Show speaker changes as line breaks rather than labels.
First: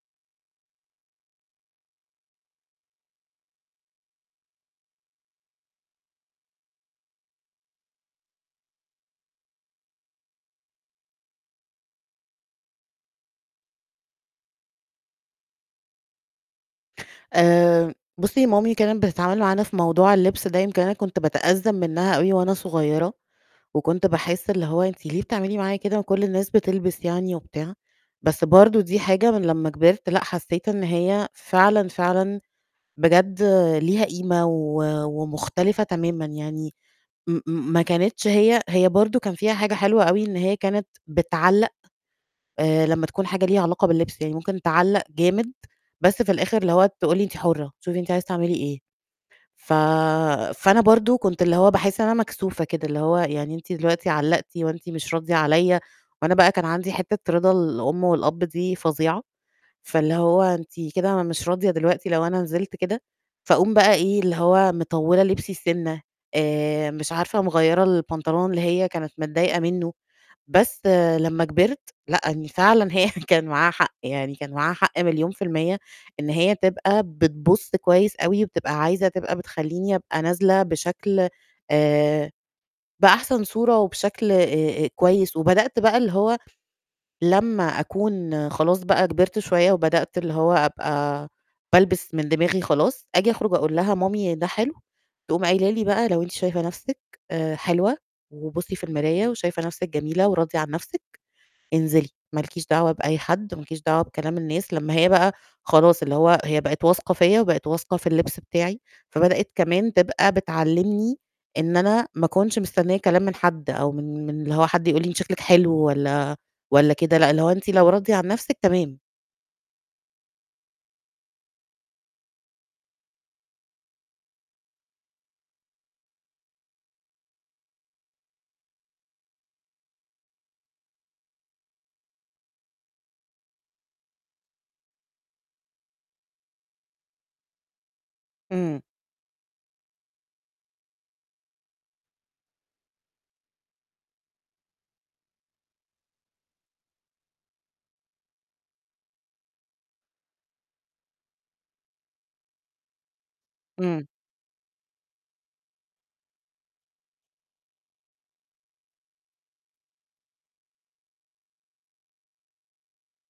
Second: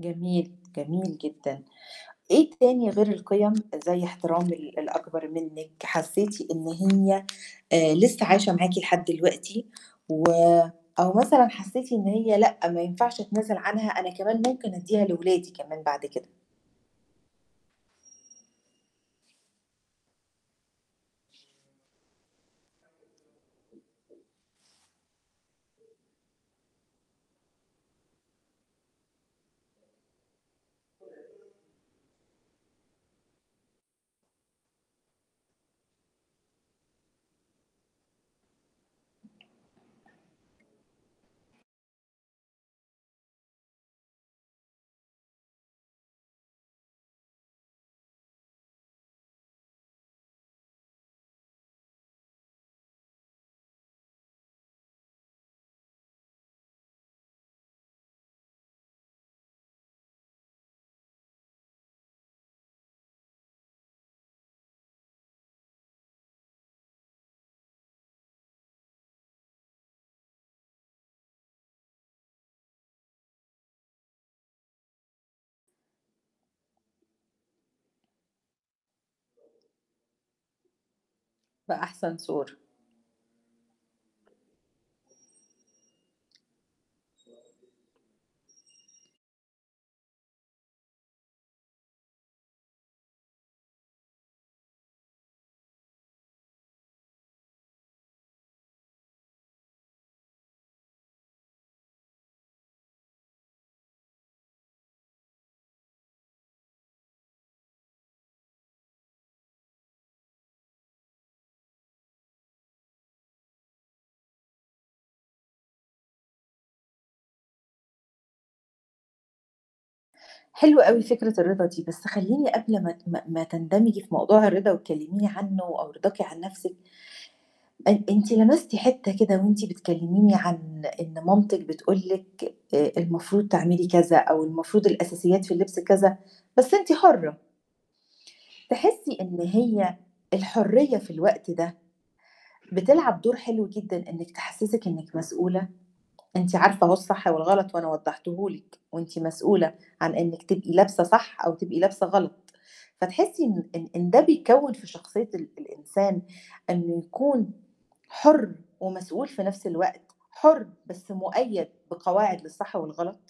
جميل، جميل جدًا. إيه تاني غير القيم زَي احترام ال الأكبر منِك، حسيتِ إن هي، آآ، لسه عايشة معاكِ لحد دلوقتي و أو مثلًا حسيتِ إن هي لأ ما ينفعش أتنازل عنها أنا كمان ممكن أدّيها لولادي كمان بعد كده؟
آآ، بُصّي مامي كانت بتتعامل معانا في موضوع اللبس ده يمكن أنا كنت بتأذّم منها أوي وأنا صغيّرة، وكنت باحسّ اللي هو أنتِ ليه بتعملي معايا كده وكل الناس بتلبس يعني وبتاع! بس برضه دي حاجة من لمّا كبرت لأ، حسّيت إن هي فعلًا، فعلًا، بجد ليها قيمة و ومختلفة تمامًا يعني م م ما كانتش هي هي برضه كان فيها حاجة حلوة أوي إن هي كانت بتعلّق، آآ لمّا تكون حاجة ليها علاقة باللبس، يعني ممكن تعلّق جامد، بس في الآخر اللي هو تقول لي: "أنتِ حُرّة، شوفِ أنتِ عايزة تعملي إيه." ف فأنا برضه كنت اللي هو باحسّ إن أنا مكسوفة كده، اللي هو يعني أنتِ دلوقتي علّقتِ وأنتِ مش راضية عليّا وأنا بقى كان عندي حتّة رضا الأم والأب دي فظيعة، فاللي هو أنتِ كده مش راضية دلوقتي لو أنا نزلت كده، فأقوم بقى إيه، اللي هو مطوّلة لبسي سِنّة، آآ، مش عارفة مغيّرة البنطلون اللي هي كانت متضايقة منه. بس لمّا كبرت لأ، إن فعلًا هي كان معاها حق، يعني كان معاها حق مليون في المِيّة إن هي تبقى بتبُصّ كويس أوي، وبتبقى عايزة تبقى بتخلّيني أبقى نازلة بشكل
في أحسن
آآ
صورة.
بأحسن صورة وبشكل آآ كويس، وبدأت بقى اللي هو لمّا أكون خلاص بقى كبرت شوية وبدأت اللي هو أبقى بالبس من دماغي خلاص، آجي أخرج أقول لها: "مامي، ده حلو؟" تقوم قايله لي بقى: "لو أنتِ شايفة نفْسِك آآ حلوة وبُصّي في المراية وشايفة نفْسِك جميلة وراضية عن نفْسِك، انزلي، ما لكيش دعوة بأي حد، ما لكيش دعوة بكلام الناس." لمّا هي بقى خلاص اللي هو هي بقت واثقة فيّا وبقت واثقة في اللبس بتاعي، فبدأت كمان تبقى بتعلّمني إن أنا ما أكنش مستنية كلام من حد أو من من اللي هو حد يقول لي أنتِ شكلِك حلو والّا والّا كده لأ، اللي هو أنتِ لو راضية عن نفْسِك تمام.
حلوة أوي فكرة الرضا دي، بس خلّيني قبل ما ت ما ما تندمجي في موضوع الرضا وتكلّميني عنه أو رضاكِ عن نفْسك أ أنتِ لمستِ حتّة كده وأنتِ بتكلّميني عن إن مامتِك بتقول لِك آآ، المفروض تعملي كذا أو المفروض الأساسيات في اللبس كذا، بس أنتِ حُرّة.
امم.
تحسّي إن هي الحُرّية في الوقت ده بتلعب دور حلو جدًا إنِك تحسّسِك إنِك مسؤولة، أنتِ عارفة أهو الصح والغلط وأنا وضحّته لِك وأنتِ مسؤولة عن إنِك تبقي لابسة صح أو تبقي لابسة غلط، فتحسّي إن إن
امم.
إن ده بيكّون في شخصية ال الإنسان إنه يكون حُرّ ومسؤول في نفْس الوقت، حُرّ بس مُقيّد بقواعد للصح والغلط؟